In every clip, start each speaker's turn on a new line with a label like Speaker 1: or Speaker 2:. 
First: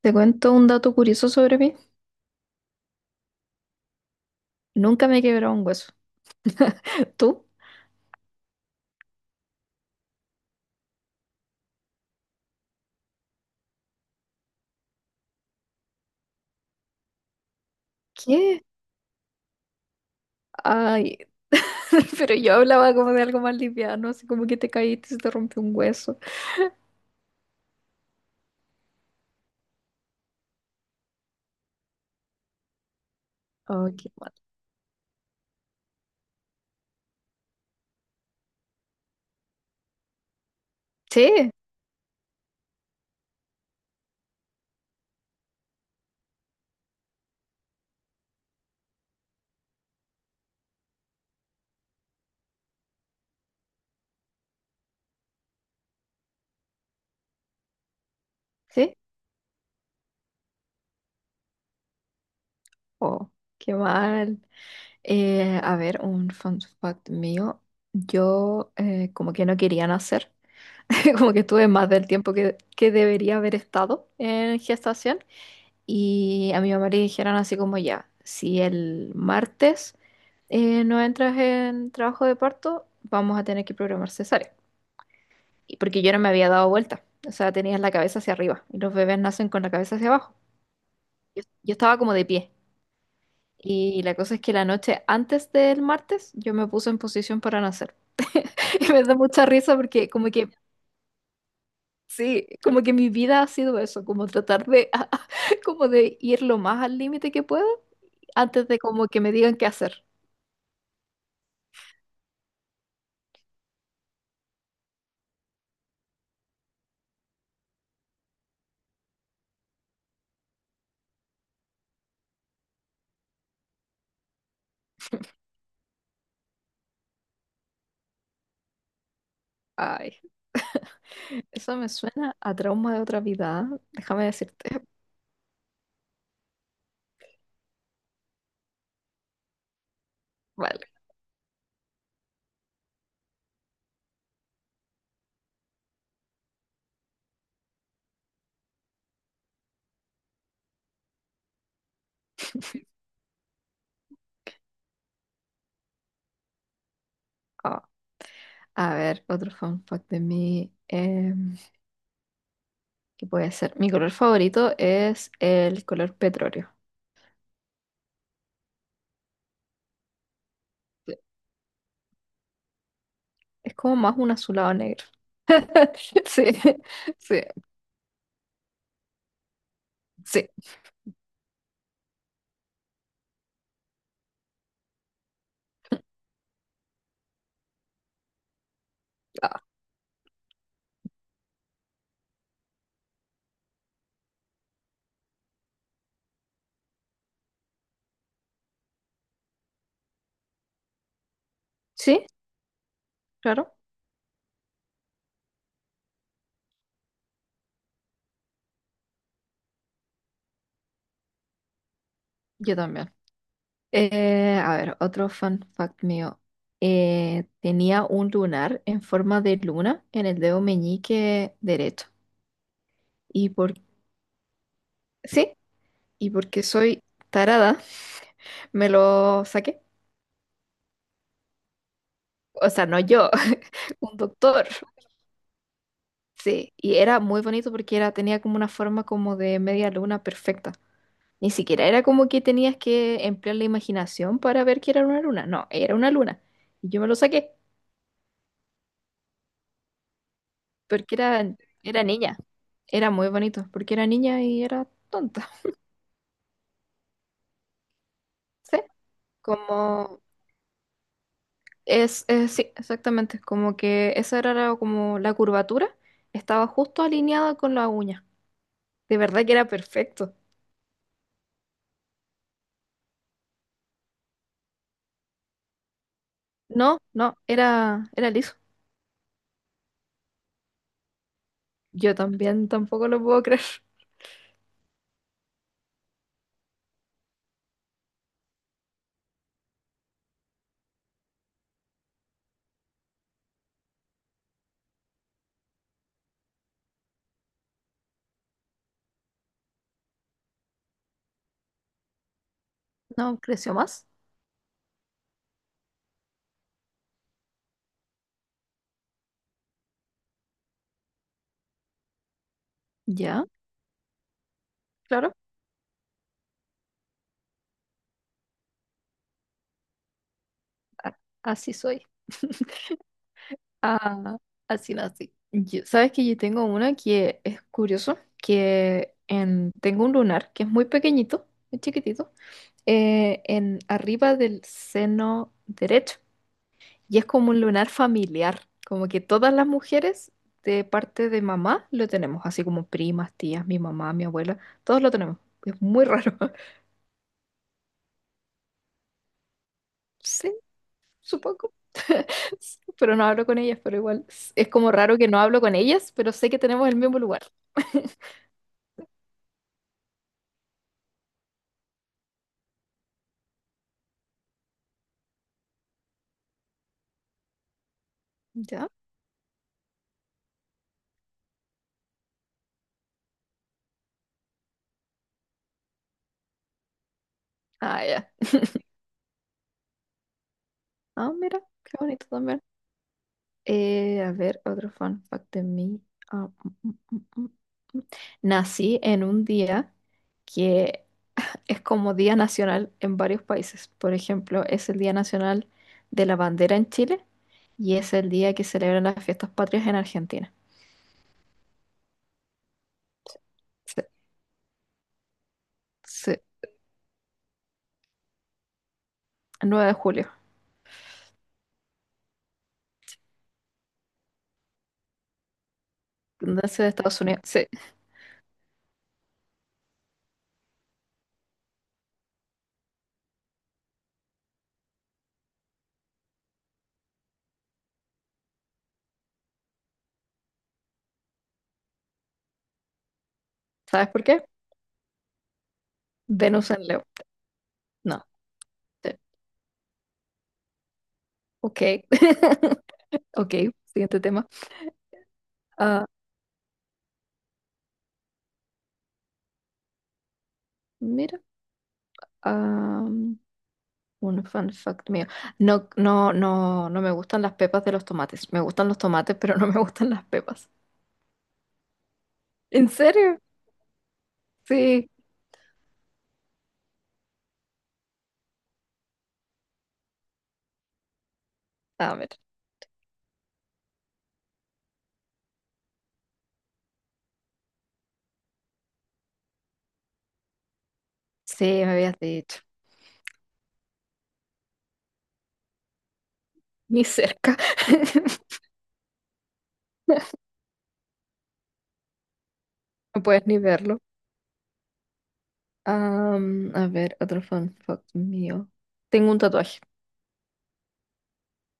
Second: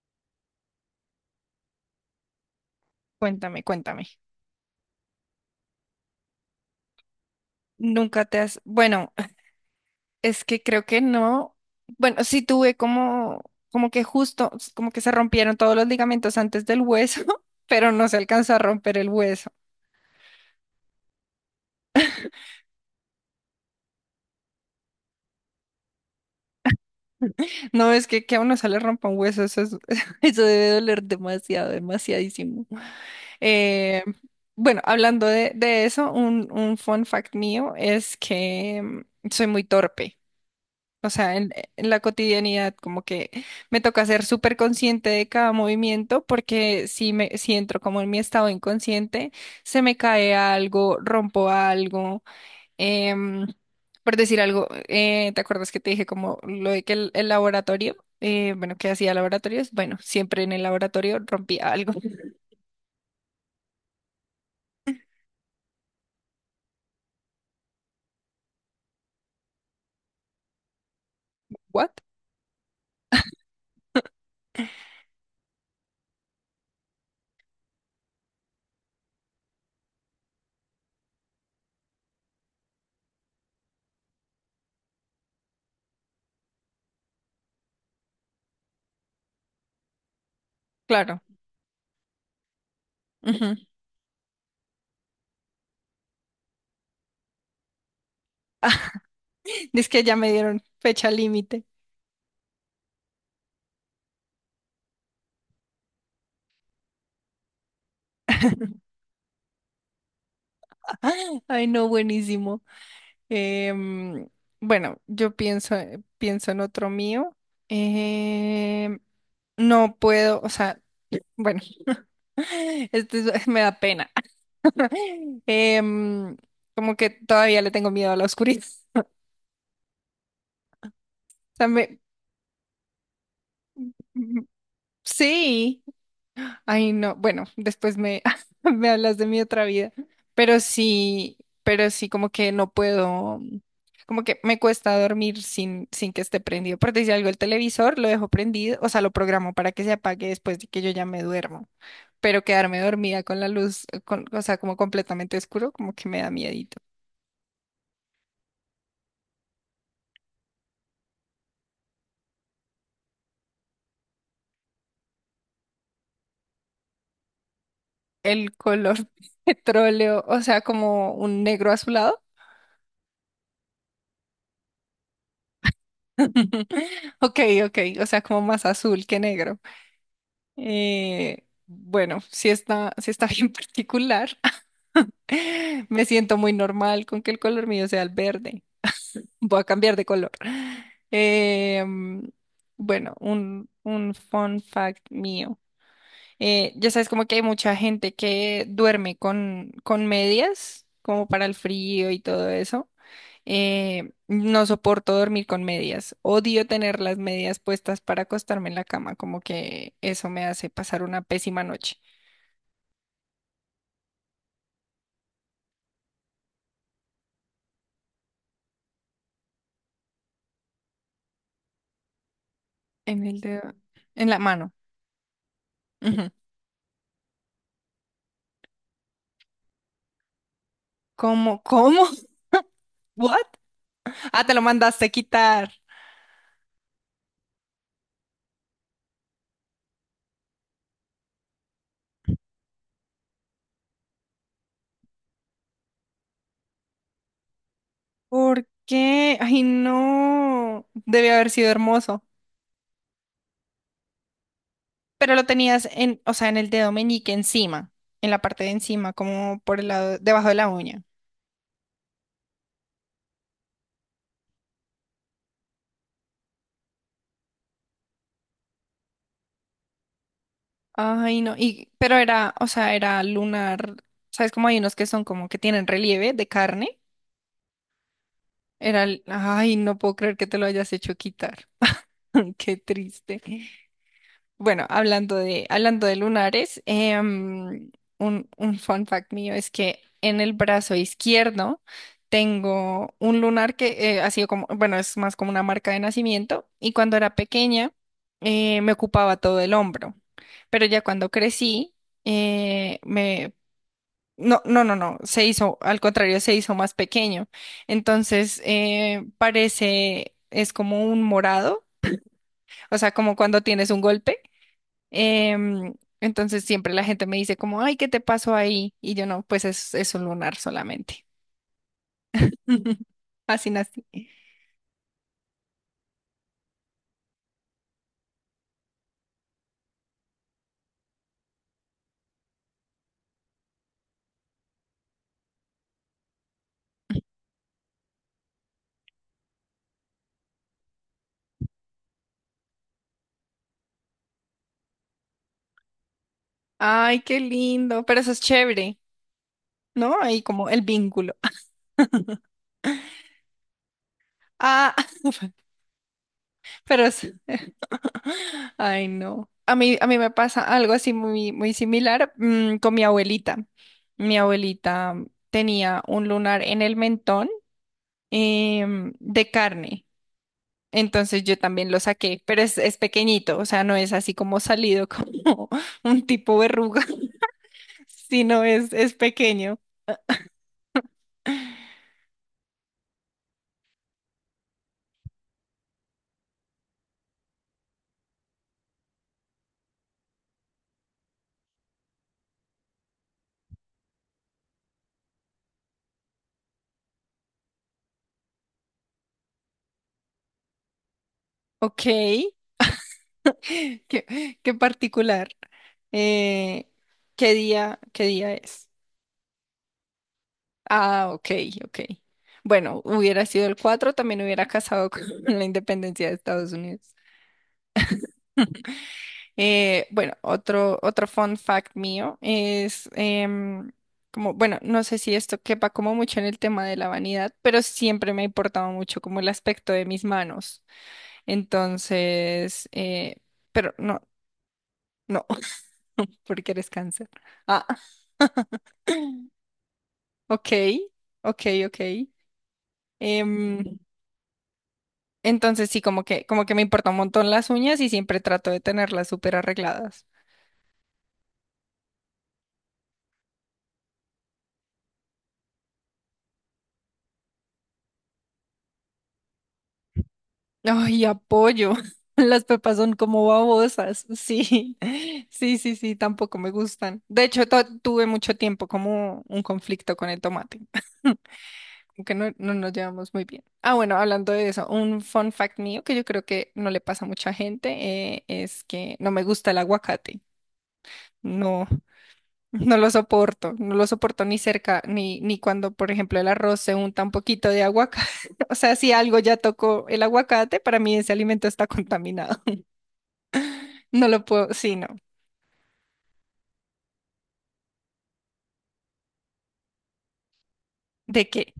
Speaker 1: Te cuento un dato curioso sobre mí.
Speaker 2: Cuéntame, cuéntame.
Speaker 1: Nunca me he quebrado un hueso. ¿Tú?
Speaker 2: Nunca te has, bueno, es que creo que no, bueno, sí tuve como, como que justo, como que se rompieron todos los ligamentos antes del hueso, pero no se alcanzó a
Speaker 1: ¿Qué?
Speaker 2: romper el hueso.
Speaker 1: Ay, pero yo hablaba como de algo más liviano, así como que te caíste y se te rompió un hueso.
Speaker 2: No, es que a uno se le rompa un hueso, eso debe doler demasiado, demasiadísimo.
Speaker 1: Oh,
Speaker 2: Eh,
Speaker 1: qué mal.
Speaker 2: bueno, hablando de eso, un fun fact mío es que soy muy torpe. O sea,
Speaker 1: Sí,
Speaker 2: en la cotidianidad, como que me toca ser súper consciente de cada movimiento, porque si entro como en mi estado inconsciente, se me cae algo, rompo algo, em, por decir algo, ¿te acuerdas que te dije como lo de que el laboratorio, bueno, que
Speaker 1: sí.
Speaker 2: hacía laboratorios? Bueno, siempre en el laboratorio rompía algo.
Speaker 1: Oh, qué mal. A ver, un fun fact mío. Yo como que no quería nacer. Como que estuve más
Speaker 2: ¿What?
Speaker 1: del tiempo que debería haber estado en gestación. Y a mi mamá le dijeron así como ya, si el martes no entras en trabajo de parto, vamos a tener que programar cesárea. Y porque yo no me había dado vuelta, o sea, tenías la cabeza hacia arriba y los bebés nacen con la cabeza hacia abajo.
Speaker 2: Claro.
Speaker 1: Yo estaba como de pie.
Speaker 2: Ujú.
Speaker 1: Y la cosa es que la noche antes del martes yo me puse en posición para nacer. Y
Speaker 2: Ah,
Speaker 1: me da mucha risa
Speaker 2: es que
Speaker 1: porque
Speaker 2: ya
Speaker 1: como
Speaker 2: me
Speaker 1: que,
Speaker 2: dieron fecha límite.
Speaker 1: sí, como que mi vida ha sido eso, como tratar de, como de ir lo más al límite que puedo antes de como que me digan qué hacer.
Speaker 2: Ay, no, buenísimo. Em, bueno, yo pienso, pienso en otro mío. Em, no puedo, o sea, bueno, me da pena. Em, Como que todavía le tengo miedo a la oscuridad.
Speaker 1: Ay,
Speaker 2: O sea,
Speaker 1: eso me suena a trauma de otra vida. ¿Ah? Déjame decirte.
Speaker 2: sí. Ay, no, bueno, me hablas de mi otra vida, pero
Speaker 1: Vale.
Speaker 2: sí, pero sí, como que no puedo, como que me cuesta dormir sin que esté prendido. Por decir algo, el televisor lo dejo prendido, o sea, lo programo para que se apague después de que yo ya me duermo, pero quedarme dormida con la luz, o sea, como completamente oscuro, como que me da miedito.
Speaker 1: Ah, a ver, otro fun fact de mí. ¿Qué puede ser? Mi color favorito es el color petróleo.
Speaker 2: El color petróleo, o sea, como un negro azulado.
Speaker 1: Es como más un azulado negro. Sí,
Speaker 2: Ok,
Speaker 1: sí,
Speaker 2: ok, o sea, como más azul que negro.
Speaker 1: sí.
Speaker 2: Bueno, si está, sí está bien particular. Me siento muy normal con que el color mío sea el verde. Voy
Speaker 1: Ah,
Speaker 2: a cambiar de color. Eh, mm, bueno, un fun fact mío. Ya sabes, como que hay mucha gente que duerme con medias, como para el frío y
Speaker 1: sí,
Speaker 2: todo eso.
Speaker 1: claro.
Speaker 2: No soporto dormir con medias. Odio tener las medias puestas para acostarme en la cama, como que eso me hace pasar una pésima noche.
Speaker 1: Yo también. A ver, otro fun fact mío. Tenía un lunar en forma de luna en el dedo meñique derecho.
Speaker 2: En el
Speaker 1: ¿Y
Speaker 2: dedo.
Speaker 1: por
Speaker 2: En la mano.
Speaker 1: Sí.
Speaker 2: Ujú.
Speaker 1: Y porque soy tarada, me lo saqué.
Speaker 2: ¿Cómo? ¿Cómo?
Speaker 1: O sea, no yo,
Speaker 2: ¿What?
Speaker 1: un
Speaker 2: Ah, te lo
Speaker 1: doctor.
Speaker 2: mandaste quitar.
Speaker 1: Sí, y era muy bonito porque era, tenía como una forma como de media luna perfecta. Ni siquiera era como que tenías que emplear la imaginación para ver que era una luna. No, era una luna. Y yo me lo saqué
Speaker 2: ¿Por qué? Ay, no.
Speaker 1: porque
Speaker 2: Debe
Speaker 1: era,
Speaker 2: haber sido
Speaker 1: era
Speaker 2: hermoso.
Speaker 1: niña. Era muy bonito porque era niña y era
Speaker 2: Pero lo
Speaker 1: tonta.
Speaker 2: tenías en, o sea, en el dedo meñique encima, en la parte de
Speaker 1: ¿Sí?
Speaker 2: encima, como por el lado,
Speaker 1: Como
Speaker 2: debajo de la uña.
Speaker 1: sí, exactamente. Como que esa era la- como la curvatura estaba justo alineada con la uña. De verdad que era perfecto.
Speaker 2: Ay, no. Y, pero era, o sea, era lunar. ¿Sabes cómo hay unos que son como que tienen relieve de carne?
Speaker 1: No, no, era, era liso.
Speaker 2: Ay, no puedo creer que te lo hayas hecho quitar.
Speaker 1: Yo también
Speaker 2: Qué
Speaker 1: tampoco lo
Speaker 2: triste.
Speaker 1: puedo creer.
Speaker 2: Bueno, hablando de lunares, un fun fact mío es que en el brazo izquierdo tengo un lunar que ha sido como, bueno, es más como una marca de nacimiento y cuando era pequeña me ocupaba todo el hombro, pero ya cuando crecí
Speaker 1: No,
Speaker 2: me...
Speaker 1: creció más.
Speaker 2: No, se hizo, al contrario, se hizo más pequeño. Entonces, parece, es como un morado, o sea, como
Speaker 1: Ya,
Speaker 2: cuando tienes un golpe.
Speaker 1: claro.
Speaker 2: Em, entonces siempre la gente me dice como, ay, ¿qué te pasó ahí? Y yo no, pues es un lunar
Speaker 1: a-
Speaker 2: solamente.
Speaker 1: Así soy.
Speaker 2: Así nací.
Speaker 1: Ah, así nací. Yo- ¿sabes que yo tengo una que es curioso? Que en, tengo un lunar que es muy pequeñito, muy chiquitito, en arriba del seno derecho. Y es como un lunar familiar, como que todas las mujeres de parte de mamá lo tenemos, así como primas, tías, mi mamá, mi abuela, todos lo tenemos. Es muy raro.
Speaker 2: Ay, qué lindo, pero eso es chévere, ¿no? Ahí
Speaker 1: Sí,
Speaker 2: como el vínculo.
Speaker 1: supongo. Sí, pero no hablo con ellas, pero igual es como
Speaker 2: Ah,
Speaker 1: raro que no hablo con ellas, pero sé que tenemos el
Speaker 2: pero
Speaker 1: mismo
Speaker 2: es-
Speaker 1: lugar.
Speaker 2: ay, no. A mí me pasa algo así muy, muy similar, con mi abuelita. Mi abuelita tenía un lunar en el mentón,
Speaker 1: ¿Ya?
Speaker 2: de carne. Entonces yo también lo saqué, pero es pequeñito, o sea, no es así como salido como un tipo verruga,
Speaker 1: Ah, ya.
Speaker 2: es pequeño.
Speaker 1: Ah, mira, qué bonito también. A ver, otro fun fact de mí. Ah, mm, mm, mm, mm, mm. Nací en un día que es como día nacional en varios países. Por ejemplo, es el Día Nacional de la Bandera en Chile y es el día que celebran las fiestas patrias en Argentina.
Speaker 2: Ok,
Speaker 1: Sí,
Speaker 2: qué particular.
Speaker 1: sí,
Speaker 2: Eh, ¿Qué día, qué día es?
Speaker 1: el de julio.
Speaker 2: Ah, ok, ok. Bueno, hubiera sido el 4 también hubiera casado con la independencia de Estados
Speaker 1: Independencia de
Speaker 2: Unidos.
Speaker 1: Estados Unidos. Sí.
Speaker 2: Bueno, otro fun fact mío es como, bueno, no sé si esto quepa como mucho en el tema de la vanidad, pero siempre me ha importado mucho como el aspecto de mis manos. Entonces, pero
Speaker 1: ¿Sabes
Speaker 2: no,
Speaker 1: por qué?
Speaker 2: no,
Speaker 1: Venus
Speaker 2: porque
Speaker 1: en
Speaker 2: eres
Speaker 1: Leo.
Speaker 2: cáncer. Ah,
Speaker 1: No. Sí.
Speaker 2: ok, ok,
Speaker 1: Ok.
Speaker 2: ok.
Speaker 1: Ok,
Speaker 2: Em,
Speaker 1: siguiente tema.
Speaker 2: entonces sí,
Speaker 1: Ah,
Speaker 2: como que me importa un montón las uñas y siempre trato de tenerlas súper arregladas.
Speaker 1: mira, ah, un fun fact mío. No, no, no, no me gustan las pepas de los tomates. Me gustan los tomates, pero no me gustan las pepas.
Speaker 2: Ay, apoyo. Las
Speaker 1: ¿En
Speaker 2: pepas son
Speaker 1: serio?
Speaker 2: como babosas. Sí,
Speaker 1: Sí.
Speaker 2: sí, sí, sí, tampoco me gustan. De hecho, tuve mucho tiempo como un conflicto con el tomate,
Speaker 1: Ah,
Speaker 2: como que
Speaker 1: mira.
Speaker 2: no, no nos llevamos muy bien. Ah, bueno, hablando de eso, un fun fact mío que yo creo que no le pasa a mucha gente es que no me gusta el aguacate.
Speaker 1: Sí, me
Speaker 2: No.
Speaker 1: habías dicho.
Speaker 2: No lo soporto, no lo soporto ni cerca, ni cuando, por ejemplo, el arroz se
Speaker 1: Ni
Speaker 2: unta un
Speaker 1: cerca.
Speaker 2: poquito de aguacate. O sea, si algo ya tocó el aguacate, para mí ese alimento está contaminado.
Speaker 1: No puedes ni verlo.
Speaker 2: No lo puedo, sí, no.
Speaker 1: A ver, otro fun fact mío. Tengo un tatuaje.
Speaker 2: ¿De qué?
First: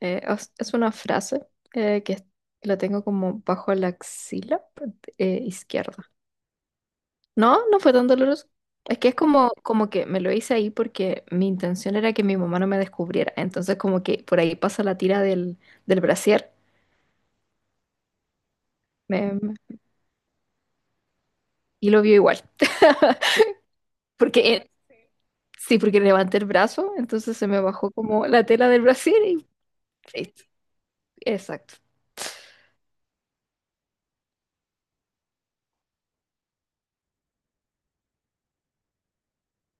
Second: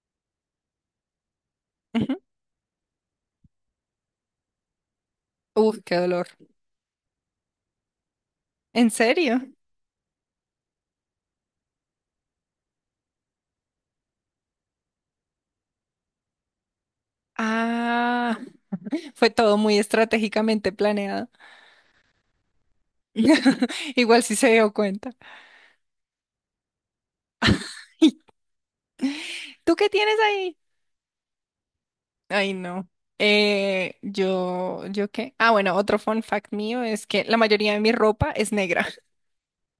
Speaker 1: Es una frase que
Speaker 2: Ujú.
Speaker 1: la tengo como bajo la axila
Speaker 2: Uf, qué
Speaker 1: izquierda.
Speaker 2: dolor.
Speaker 1: No, no fue tan doloroso.
Speaker 2: ¿En
Speaker 1: Es que es
Speaker 2: serio?
Speaker 1: como, como que me lo hice ahí porque mi intención era que mi mamá no me descubriera. Entonces como que por ahí pasa la tira del brasier
Speaker 2: Ah, fue
Speaker 1: me- me-
Speaker 2: todo muy estratégicamente planeado.
Speaker 1: y lo vio igual.
Speaker 2: Igual sí se
Speaker 1: Porque
Speaker 2: dio cuenta.
Speaker 1: sí, porque levanté el brazo, entonces se me bajó como la tela del brasier y...
Speaker 2: ¿Tú qué tienes
Speaker 1: y-
Speaker 2: ahí?
Speaker 1: Exacto.
Speaker 2: Ay, no. ¿Yo qué? Ah, bueno, otro fun fact mío es que la mayoría de mi ropa es negra.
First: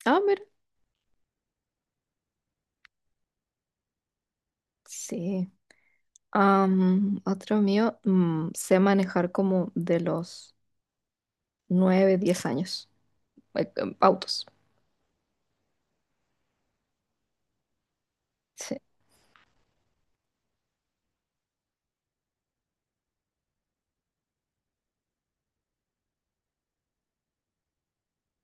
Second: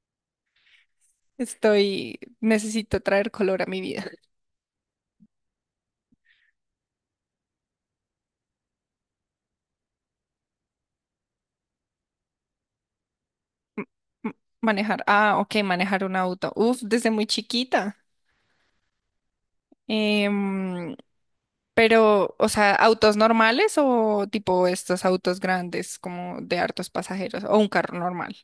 Speaker 1: Ah, mira.
Speaker 2: Estoy, necesito traer color a mi vida.
Speaker 1: Sí. Otro mío, sé manejar como de los 9 o 10 años.
Speaker 2: M-
Speaker 1: Autos.
Speaker 2: Manejar, ah, ok, manejar un auto. Uf, desde muy chiquita.
Speaker 1: Sí.
Speaker 2: Em, pero, o sea, autos normales o tipo estos autos grandes como de hartos pasajeros o un carro normal.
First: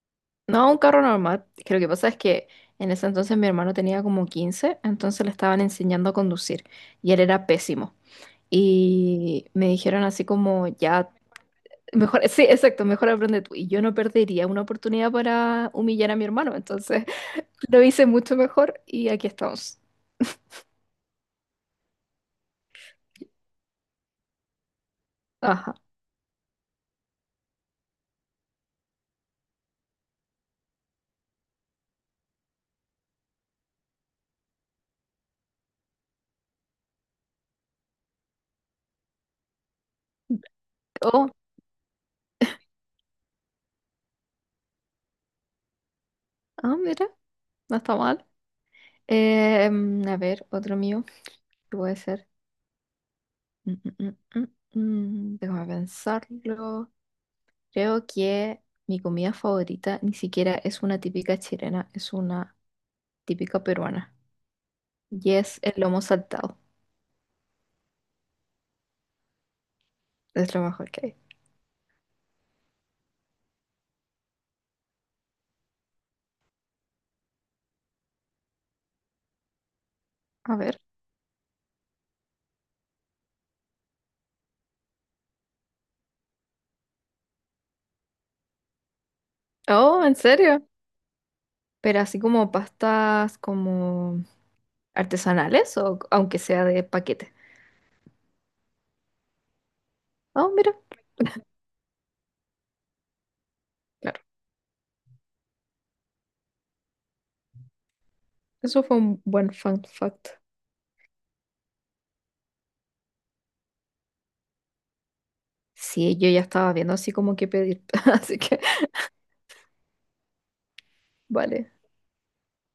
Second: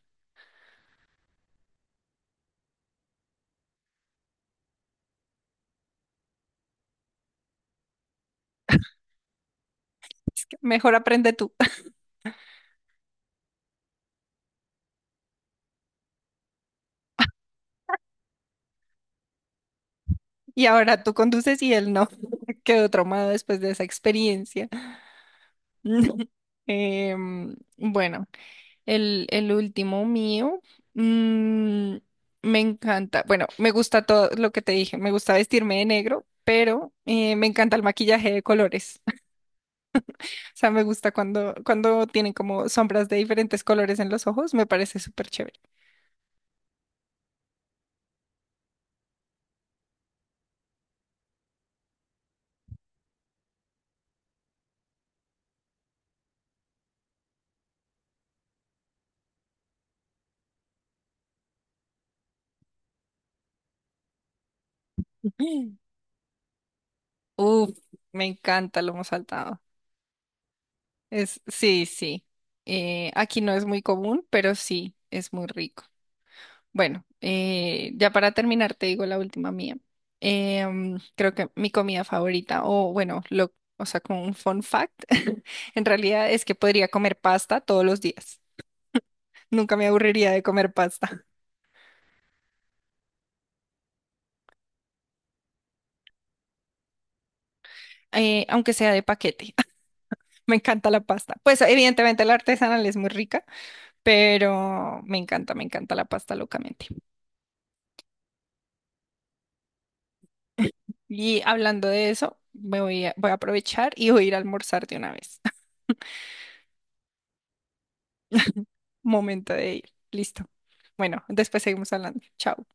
Speaker 1: No, un carro normal. Que lo que pasa es que en ese entonces mi hermano tenía como 15, entonces le estaban enseñando a conducir y él era pésimo. Y me dijeron así
Speaker 2: Es que
Speaker 1: como,
Speaker 2: mejor
Speaker 1: ya
Speaker 2: aprende tú.
Speaker 1: mejor, sí, exacto, mejor aprende tú. Y yo no perdería una oportunidad para humillar a mi hermano. Entonces lo hice mucho mejor y aquí estamos.
Speaker 2: Y ahora tú conduces y él no. Quedó traumado después de esa experiencia.
Speaker 1: Ajá.
Speaker 2: Bueno. El último mío, mm, me encanta, bueno, me gusta todo lo que te dije, me gusta vestirme de negro, pero me encanta el maquillaje de colores. O sea, me gusta
Speaker 1: Oh,
Speaker 2: cuando, cuando tienen como sombras de diferentes colores en los ojos, me parece súper chévere.
Speaker 1: ah, mira, no está mal. A ver, otro mío. ¿Qué puede ser? Mm, mm, mm, mm, Déjame pensarlo. Creo que mi comida favorita ni siquiera es una típica chilena, es una típica peruana. Y es el
Speaker 2: Mm.
Speaker 1: lomo saltado.
Speaker 2: Uf, me encanta lo hemos saltado.
Speaker 1: Es lo mejor que hay.
Speaker 2: Es, sí, sí. Aquí no es muy común, pero sí, es muy rico. Bueno, ya para terminar, te digo la última mía.
Speaker 1: A ver.
Speaker 2: Creo que mi comida favorita, o bueno, lo, o sea, como un fun fact, en realidad es que podría comer pasta todos los días. Nunca me
Speaker 1: Oh, ¿en
Speaker 2: aburriría de
Speaker 1: serio?
Speaker 2: comer pasta,
Speaker 1: Pero así como pastas como artesanales o aunque sea de paquete.
Speaker 2: aunque sea de paquete.
Speaker 1: Ah,
Speaker 2: Me
Speaker 1: mira,
Speaker 2: encanta la pasta. Pues evidentemente la artesanal es muy rica,
Speaker 1: claro.
Speaker 2: pero me encanta la pasta locamente.
Speaker 1: Eso fue un buen fun fact.
Speaker 2: Y hablando de eso, me voy voy a aprovechar y voy a ir a almorzar de una vez.
Speaker 1: Sí, yo ya estaba viendo así como que pedir. Así que,
Speaker 2: Momento de ir. Listo. Bueno, después
Speaker 1: vale.
Speaker 2: seguimos hablando. Chao.